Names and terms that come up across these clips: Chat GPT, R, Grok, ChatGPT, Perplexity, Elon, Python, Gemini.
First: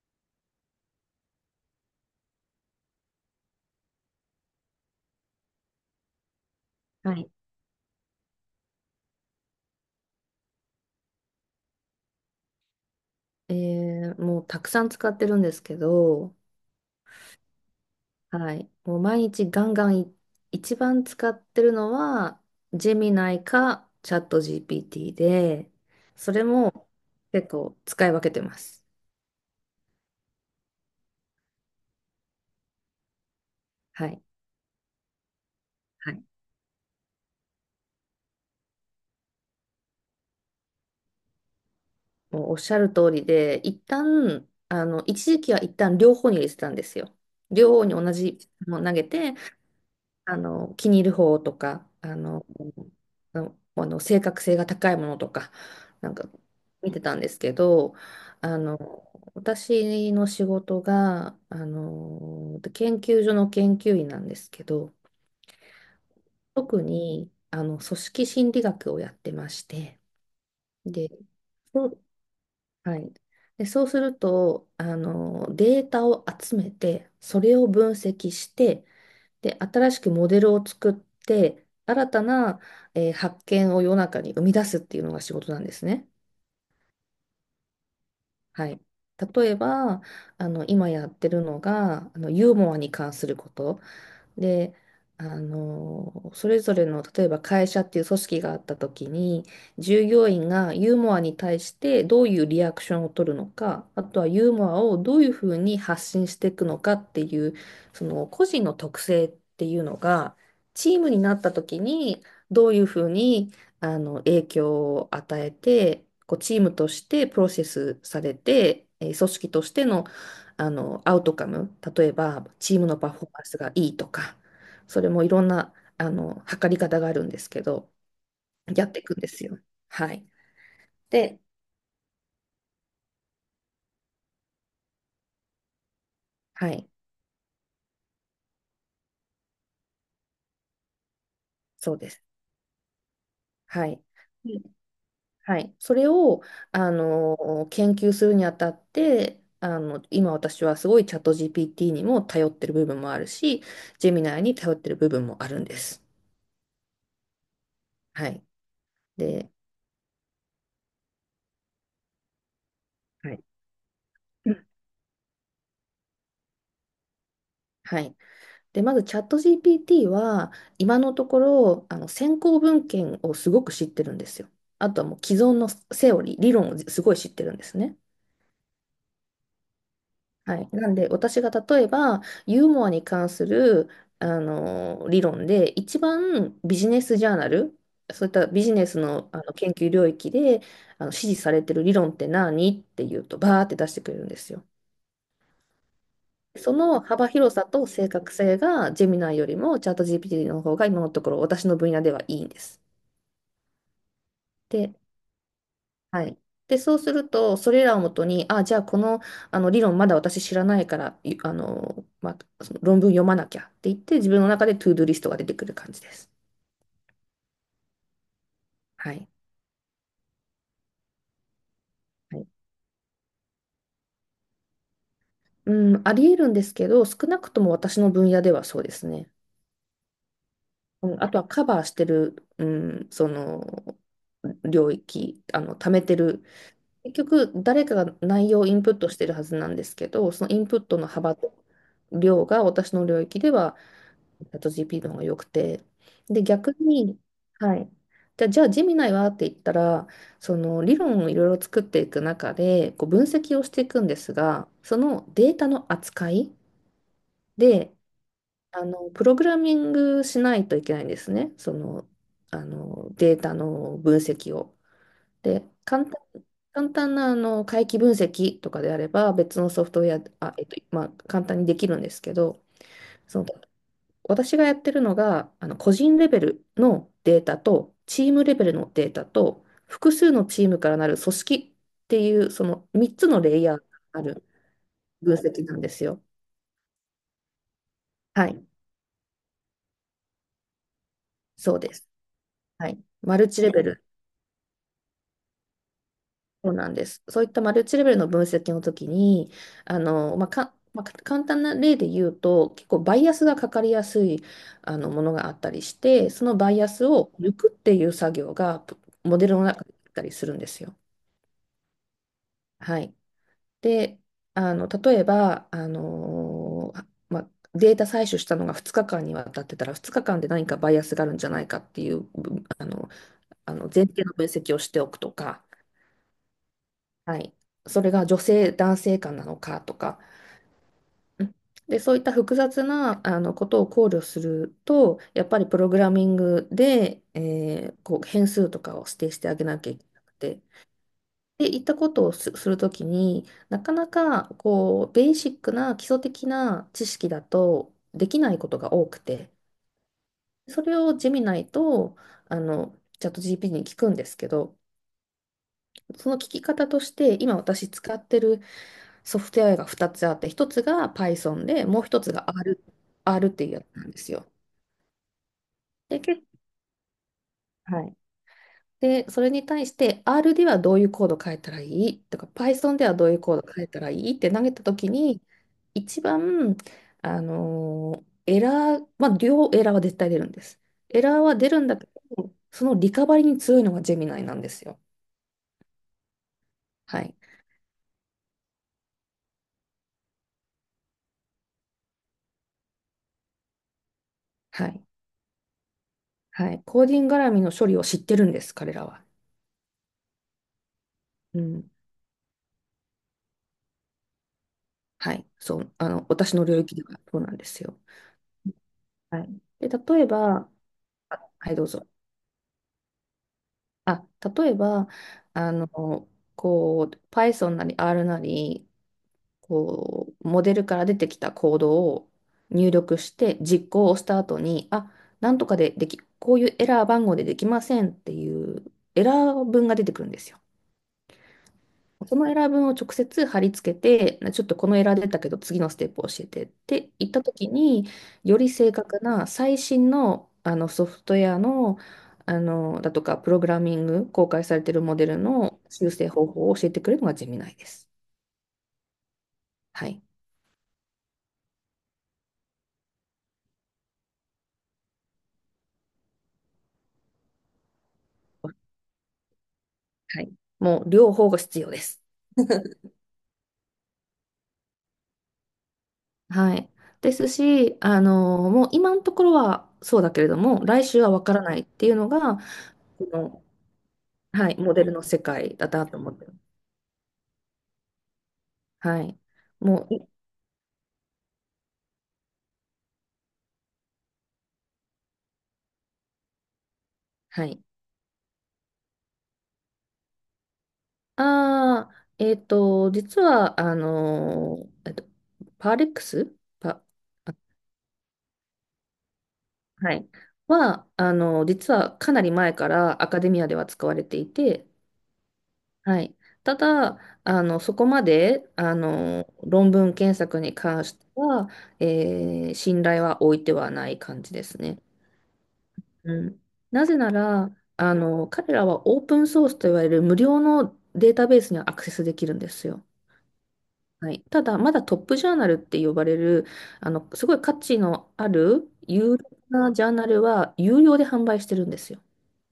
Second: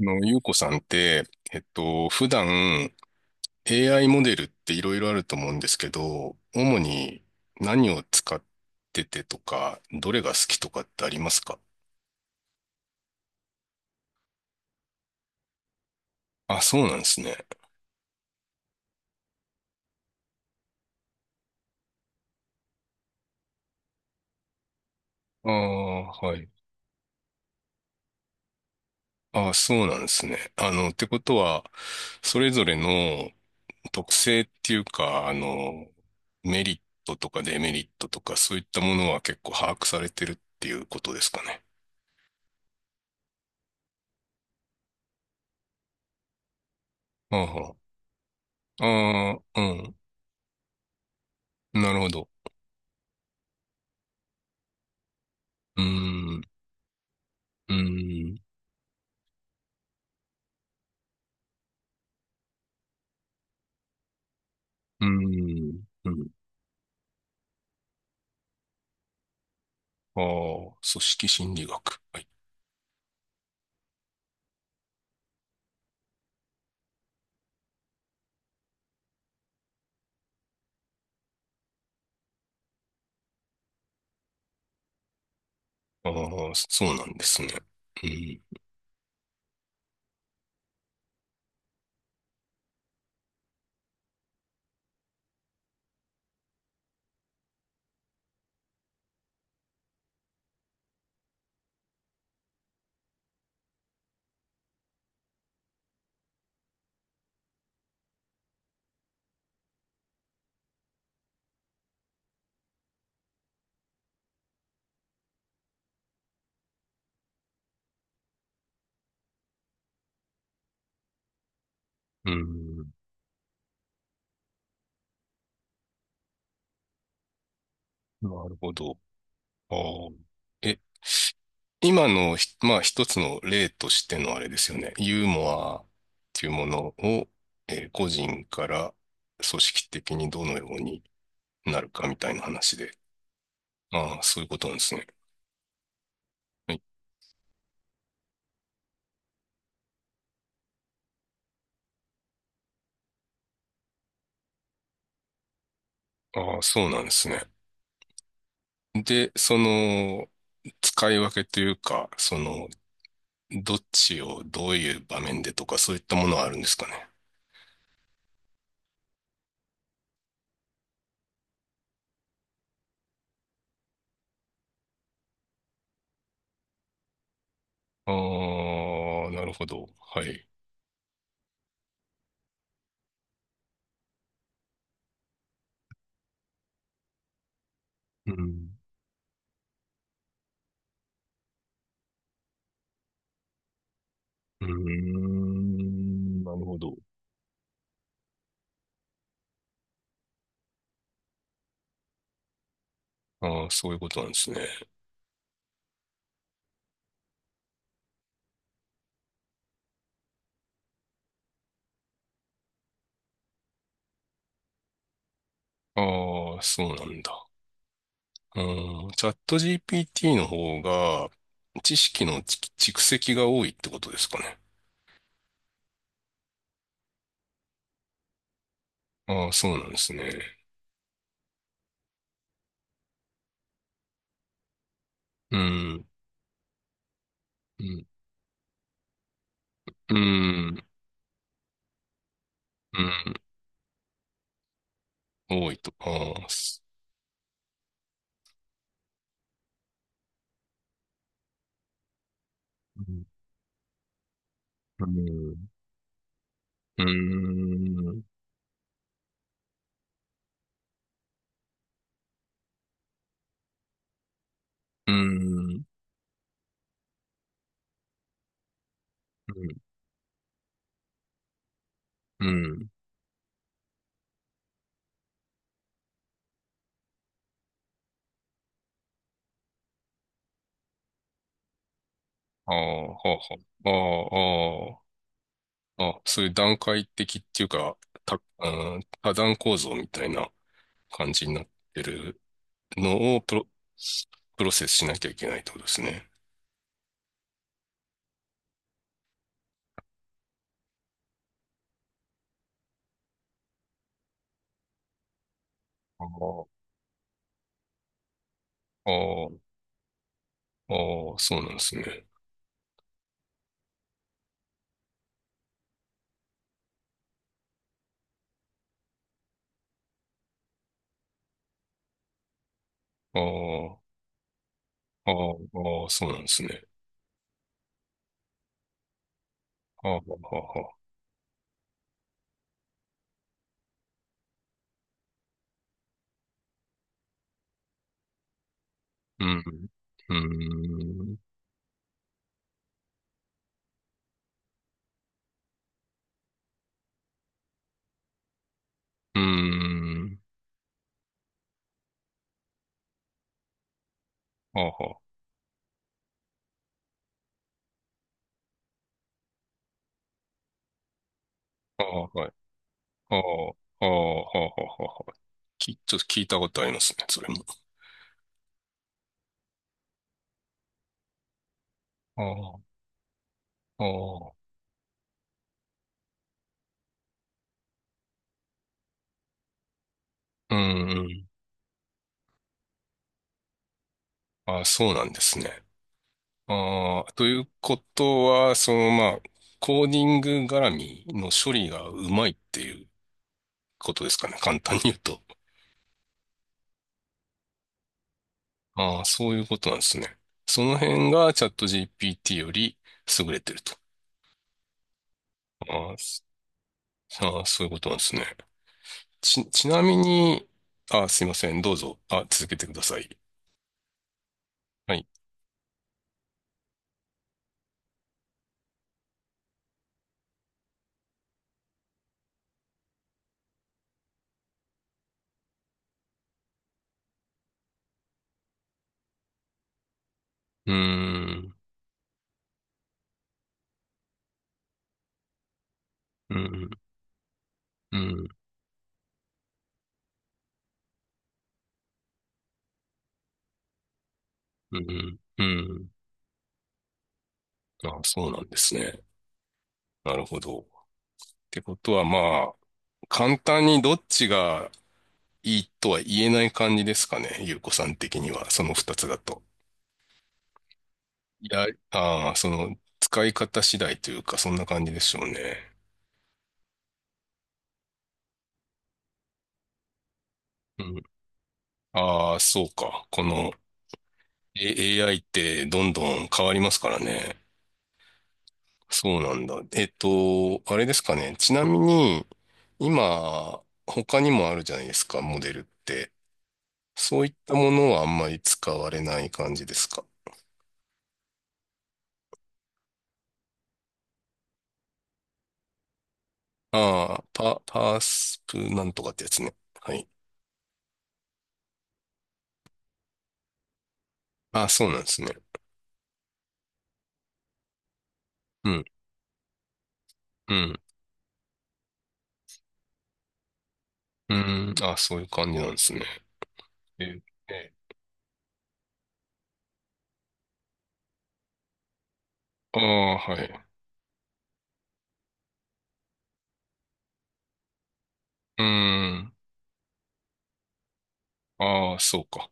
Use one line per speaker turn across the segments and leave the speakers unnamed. ゆうこさんって、普段 AI モデルっていろいろあると思うんですけど、主
は
に
い。
何を使っててとか、どれが好きとかってありますか？
えもうたくさん使ってるんですけど、
あ、そうなんですね。
はい。もう毎日ガンガン一番使ってるのは、ジェミナイかチャット GPT
あ
で、
あ、
そ
は
れ
い。
も結構使い分けてます。
ああ、そうなんですね。あの、ってことは、それぞれの
は
特
い。
性っていうか、
はい。
メリットとかデメリットとか、そういったものは結構把握されてるっていうことですかね。
もうおっしゃる通りで、一旦、一時期は一旦両方に入れてたんですよ。両
あ
方に同じも
あ、
の投げて、
ああ、うん。
気に入る方とか、
なるほ
あ
ど。
の、のあの正確性が高いものとか、
う
なんか
ーん。
見てたんですけ
う
ど、
ーん、
あの、私の仕事が、研究所の研究員なんですけど、
うーん、うん。
特に、組織心理学をやってまして、
ああ、組
で、
織心理
そ
学。
う
はい。
はい。で、そうすると、データを集めて、それを分析して、で、新しくモデルを作って、新たな、発見を世の中に生み出すっていうのが仕事なんですね。
ああ、そうなんですね。うん、
はい。例えば、今やってるのが、ユーモアに関すること。で、それぞれの、例えば会社っていう組織があった時に、従業員がユーモアに対してどういうリアクションを取るのか、あとはユーモアをどういうふうに発信していくのかっていう、その個人の特性っていうのが、チームになった時にどういうふうに影響を与えて、こうチームとしてプロセスされて、組織としてのアウトカム、例え
う
ばチーム
ん、
のパフォーマンスがいいとか、それもいろんな、測り方があるんですけど、
なるほ
やっ
ど。
ていくんですよ。
ああ。
はい。
え、
で、
今のひ、まあ、一つの例としてのあれですよね。ユーモアっていうも
は
の
い、
を、えー個人から組織的にどのようになる
そう
か
で
み
す。
たいな話で。
はい。
ああ、そういう
で
ことなんですね。
はい。それを、
はい。
研究するにあたって、今私はすごいチャット GPT にも頼ってる部分もあるし、ジェミナーに頼ってる部分もあるんです。
ああ、そうなんですね。
はい。
で、
で、
その、使い分けというか、その、
はい。
どっちを
うん
どういう場面でとかそういったものはあるんですかね。
はい。で、まずチャット GPT は今のところ先行文献をすごく知ってるんですよ。あとはもう既存のセオリー、理論をすごい知ってるんですね。
ああ、なるほど。はい。
はい。なんで私が例えばユーモアに関するあの理論で一番ビジネスジャーナル、そうい
う
ったビ
ん。
ジネスの、研究領域で支持されてる理論って何っていうとバーって出してくれるんです
う
よ。
ーん、なる
そ
ほど。
の幅広さと正確性がジェミナイよりもチャット GPT の方が今のところ私の分野ではいいんです。
ああ、そういうことなんですね。
で、はい。で、そうすると、それらをもとに、あ、じゃあこの、あの理論まだ私知らないから、いあの、まあ、その論文読まなきゃって言って、自分の中でトゥードゥリストが出てくる感じです。
ああ、そうなんだ。うん、
は
チ
い。
ャット GPT の方が知識
は
の
い、
ち蓄積が多いってことですかね。
うん、あり得るんですけど、少なくとも私の分野ではそうですね。
ああ、そうなんですね。
うん、あとはカバーしてる、うん、その領域、
う
貯め
ん、
てる結局、
う
誰か
ん、
が内容をインプットしてるはずなんですけ
う
ど、そのインプッ
ん、
トの幅と量が私の領域では、チャット GP の方が良く
うん、多い
て。
と。
で、
ああ、
逆
す、
に、はい。じゃあ、ジェミナイはって言ったら、その理論をいろいろ作っていく中で、
う
こう分
ん、
析をしていくんですが、そ
う
のデー
ん、
タの扱い
う
で、
ん、
プログラミングしないといけないんですね。その、データの分析を。
う
で、
ん、
簡単な回帰分析とかであれば別
うん
のソフトウェア、まあ、簡単にできるんですけ
う
ど、
ん。
その私がやってるのが個人レベルのデータとチームレベルのデータと複数のチームからなる組織っていうそ
あ
の
あ、
3
は
つのレイヤーが
あ、
ある
はあ、
分析なんです
ああ、ああ、あ、
よ。
そういう段階的っていうか、
はい、
うん、多段構造みたいな感じになっ
そうで
て
す。
る
はい。
の
マ
を
ルチレベル
プロセスしなきゃいけないってことですね。
そうなんです。そういったマルチレベルの分析の時に、まあ、簡単な例で言うと、結構バイアスがかかりやすいものがあったりし
あ
て、その
あ、
バイアスを抜くっていう作業がプモデルの
あ
中であったりするんです
あ、
よ。
ああ、そうなんですね。
はい。で、例えば、データ採取したのが2日間にわたってたら、2日間で何かバイアスがあるんじゃないかっていう、ぶあの、
あ
あの前
あ、
提の分析をしておく
あ
と
あ、
か、
ああ、そうなんですね。
はい、それが女性、男性間なのかと
ああ、
か、
はあ、はあ、
うんで、そういった複雑なことを考慮すると、やっぱりプログラミングで、こう変数とかを指定し
う
てあげなき
ん、
ゃいけな
う
くて、
ん、
で、いったことをするときになかなかこうベーシックな基礎的な知識だとできないことが多く
う
て、
ん、
それをジェミナイとあのチャット GPT に聞くんですけど、
ああ、は
その聞き方として今私使ってるソフトウェアが2つあって、1つが Python で、も
あ、
う
あ
1
あ、
つ
は
が
い。
R、
ああ、
R っていうやつな
あ
んです
あ、
よ。
はあ、はあ、はあ、き、ちょっ
で、
と聞いたことありますね、それも。
はい。で、それに対して R ではどういうコード変えたらいいとか
ああ、
Python ではどういうコード変えた
あ
らいいって投
あ、
げたときに、一番、エラー、まあ、両エラーは絶対出るんで
う
す。
んう
エラー
ん。
は出るんだけど、そのリカバリに強いのがジェミナイなんで
あ
す
あ、
よ。
そうなんですね。
は
ああ、
い。
ということは、その、まあ、コーディング絡みの処理がうまいっていうことですかね。簡
は
単に
い。
言うと。
はい。コーディング絡みの処理を知ってるんです、彼ら
ああ、
は。
そういうことなんですね。その辺が
う
チャット
ん。
GPT より優れてると。
はい、そう、
ああ、す、
私の領域ではそうなん
あ
で
あ、
す
そういう
よ。
ことなんですね。
はい。
ち
で、
なみ
例え
に、
ば、
あ、すいま
は
せ
い、
ん。
どう
どう
ぞ。
ぞ。あ、続けてください。
あ、例えば、
はい。
あの、こう、Python なり R なり、こう、モデルから出てきたコードを入力して、実行をした後に、なんとかででき、こういうエラー番号でできませんっていうエラー文が出てくるんですよ。
うーん、
そのエラー文を直接貼り付けて、ちょっとこのエラー出たけど次のステップを教え
う
てっ
ん、
て言った時に、
うん、
より正確な最新の、ソフトウェアの、だとか、プログラミング、公開されてい
う
るモデ
ん、
ル
う
の
ん。
修正方法を教えてくれるのがジェミナイです。
あ、そうなんですね。
はい。
なるほど。ってことはまあ、簡単にどっちがいいとは言えない感じですかね、ゆうこさん的には、その二つだと。
はい。もう両方が
い
必
や、
要です。
ああ、その、使い方次第というか、そんな感じでしょうね。
はい。ですし、もう今のところはそうだけれども、
う
来
ん。
週はわからないっていうの
あ
が、
あ、そう
こ
か。こ
の、
の、
はい、モデルの
AI
世
っ
界
て
だ
ど
な
ん
と
ど
思って
ん
る。
変わりますからね。
は
そ
い。
うなんだ。
もう
あれですかね。ちなみに、今、他にもあるじゃないですか、モデルって。そういっ
は
た
い。
ものはあんまり使われない感じですか？
ああ、実は、ー、えっと、パーレックスパ、
ああ、
あ
パースプなんとかってやつね。
は
はい。
い。は、あのー、実はかなり前からアカデミアでは使われてい
あ
て、
あ、そうなんですね。
はい。ただ、そこまで、
うん、
論文検索
う
に
ん、
関しては、信頼は置いてはない感じ
う
です
ん。
ね。
ああ、そういう感じなんですね。
うん。なぜな
え
ら、
え、
彼らはオープンソースといわれる無料のデータベースにはアクセスできるんです
あ
よ。
あ、はい。
はい、ただ、まだトップジャーナルって呼ばれる、すごい価値のあ
うー
る有料
ん。
なジャーナルは有料で販売してるんです
ああ、
よ。
そうか。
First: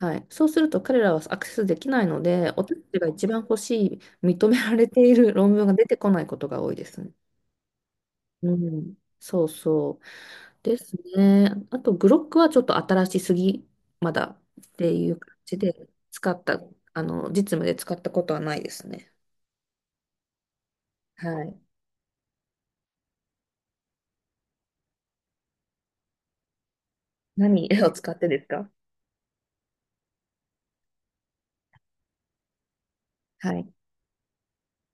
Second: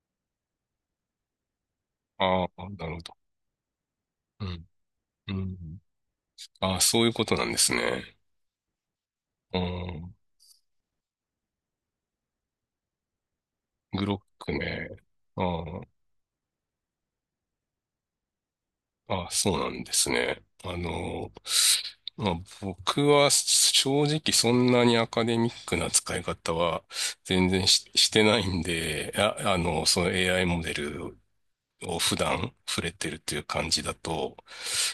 はい、そうすると彼らはアクセスできないの
あ
で、
あ、
私
な
た
るほ
ちが
ど。
一番欲しい、
う
認め
ん、
られている
う
論文が
ん。
出てこないことが多
あ
い
あ、
です
そうい
ね。
うことなんですね。
うん、そう
う
そう。
ん。
ですね。あと、グロックはちょっと新しすぎ、
グ
ま
ロッ
だ
ク
っ
ね。
ていう感じ
ああ。
で、使った、あの、実務で使ったことはないですね。
あ、そうなんですね。
はい。
まあ、僕は正直そんなにアカデミックな使い方は全然
何
し、
を
し
使っ
て
て
な
で
い
す
ん
か？
で、あ、あの、その AI モデルを普段触れてるという
は
感
い。
じだと、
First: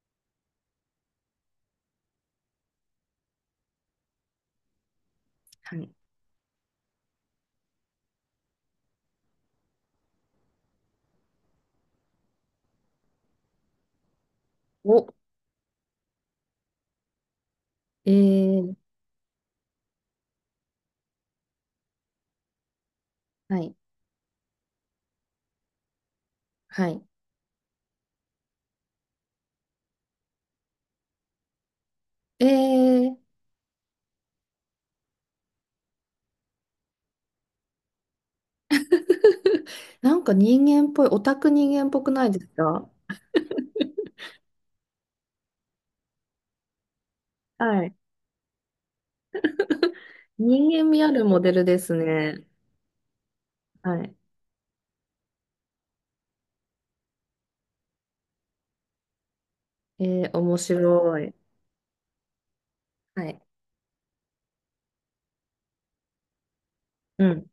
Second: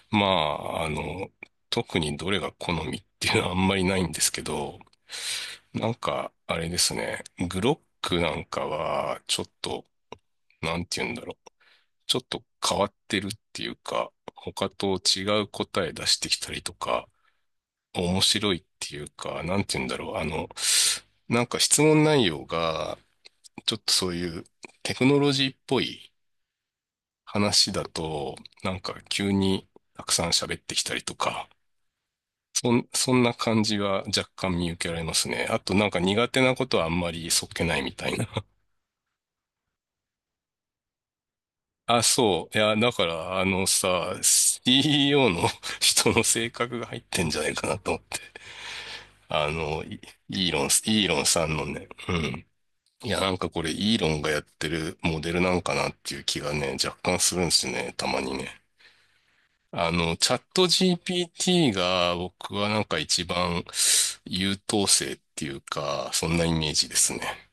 まあ、あの、特にどれが好みっていうのはあんまりないんですけど、
は
な
い
んか、あれですね、グロックなんかはちょっと、なんて言うんだろう。ちょっと変わってるっていうか、他と
お、
違う答え出してきたりとか、
え
面白いっ
ー、
ていうか、なんて言うんだろう。あの、なんか質問内容が、
は
ち
い、
ょっとそういうテクノロジーっぽい
はい。
話だと、なんか急にたくさん喋ってきたりとか、
え
そん
ー、
な感じが若干見受けられますね。あとなんか苦手なことはあんまりそっけないみたいな。
なんか人間っぽい、オタク人間っ
あ、
ぽくないです
そう。いや、
か？
だから、あのさ、CEO の 人の性格が入ってんじゃないかな
は
と
い。
思って。あの、イ
人間味
ー
あ
ロ
る
ン
モ
さ
デ
ん
ル
の
で
ね、
す
うん。
ね。
いや、なんかこれ、イー
は
ロ
い。
ンがやってるモデルなんかなっていう気がね、若干するんですね、たまにね。あ
え
の、チャッ
面
ト
白い。
GPT が僕はなんか
は
一
い。
番優等生っていうか、そんなイメージです
うん。
ね。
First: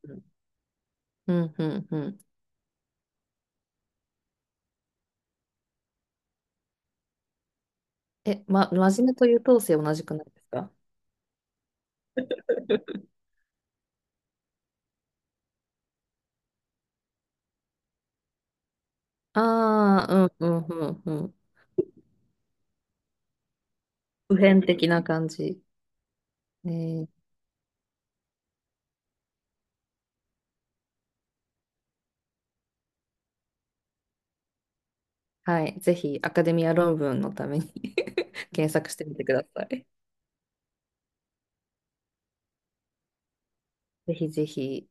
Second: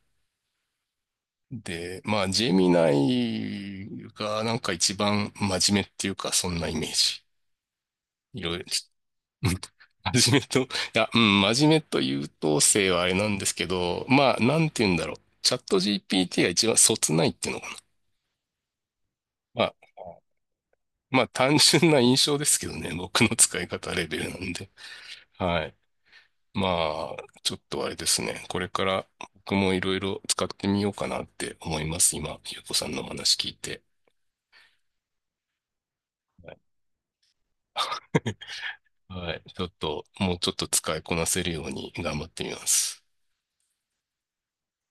うん、うん、う
で、
ん。
まあ、ジェミナイがなんか一番真面目っていうか、そんなイメージ。いろいろ、
真面目と優
うん、
等 生同じくない
真面目
です
と、い
か？
や、うん、真面目と優等生は あれなんですけど、まあ、なんて言うんだろう。チャット GPT が一番そつないっていうのかな。まあ、
ああうん、うん、うん、う
まあ、
ん。
単純な印象ですけどね、僕の使い方レベル
普
なん
遍
で。
的な感じ。
はい。
えー、
まあ、ちょっとあれですね。これから僕もいろいろ使ってみようかなって思います。今、ゆうこさんのお話聞いて。
はい。ぜひ、アカ
は
デ
い。
ミア論文のために 検索してみてく
はい、
だ
ち
さ
ょっ
い。
と、もうちょっと使いこなせるように頑張ってみます。
ぜひぜひ。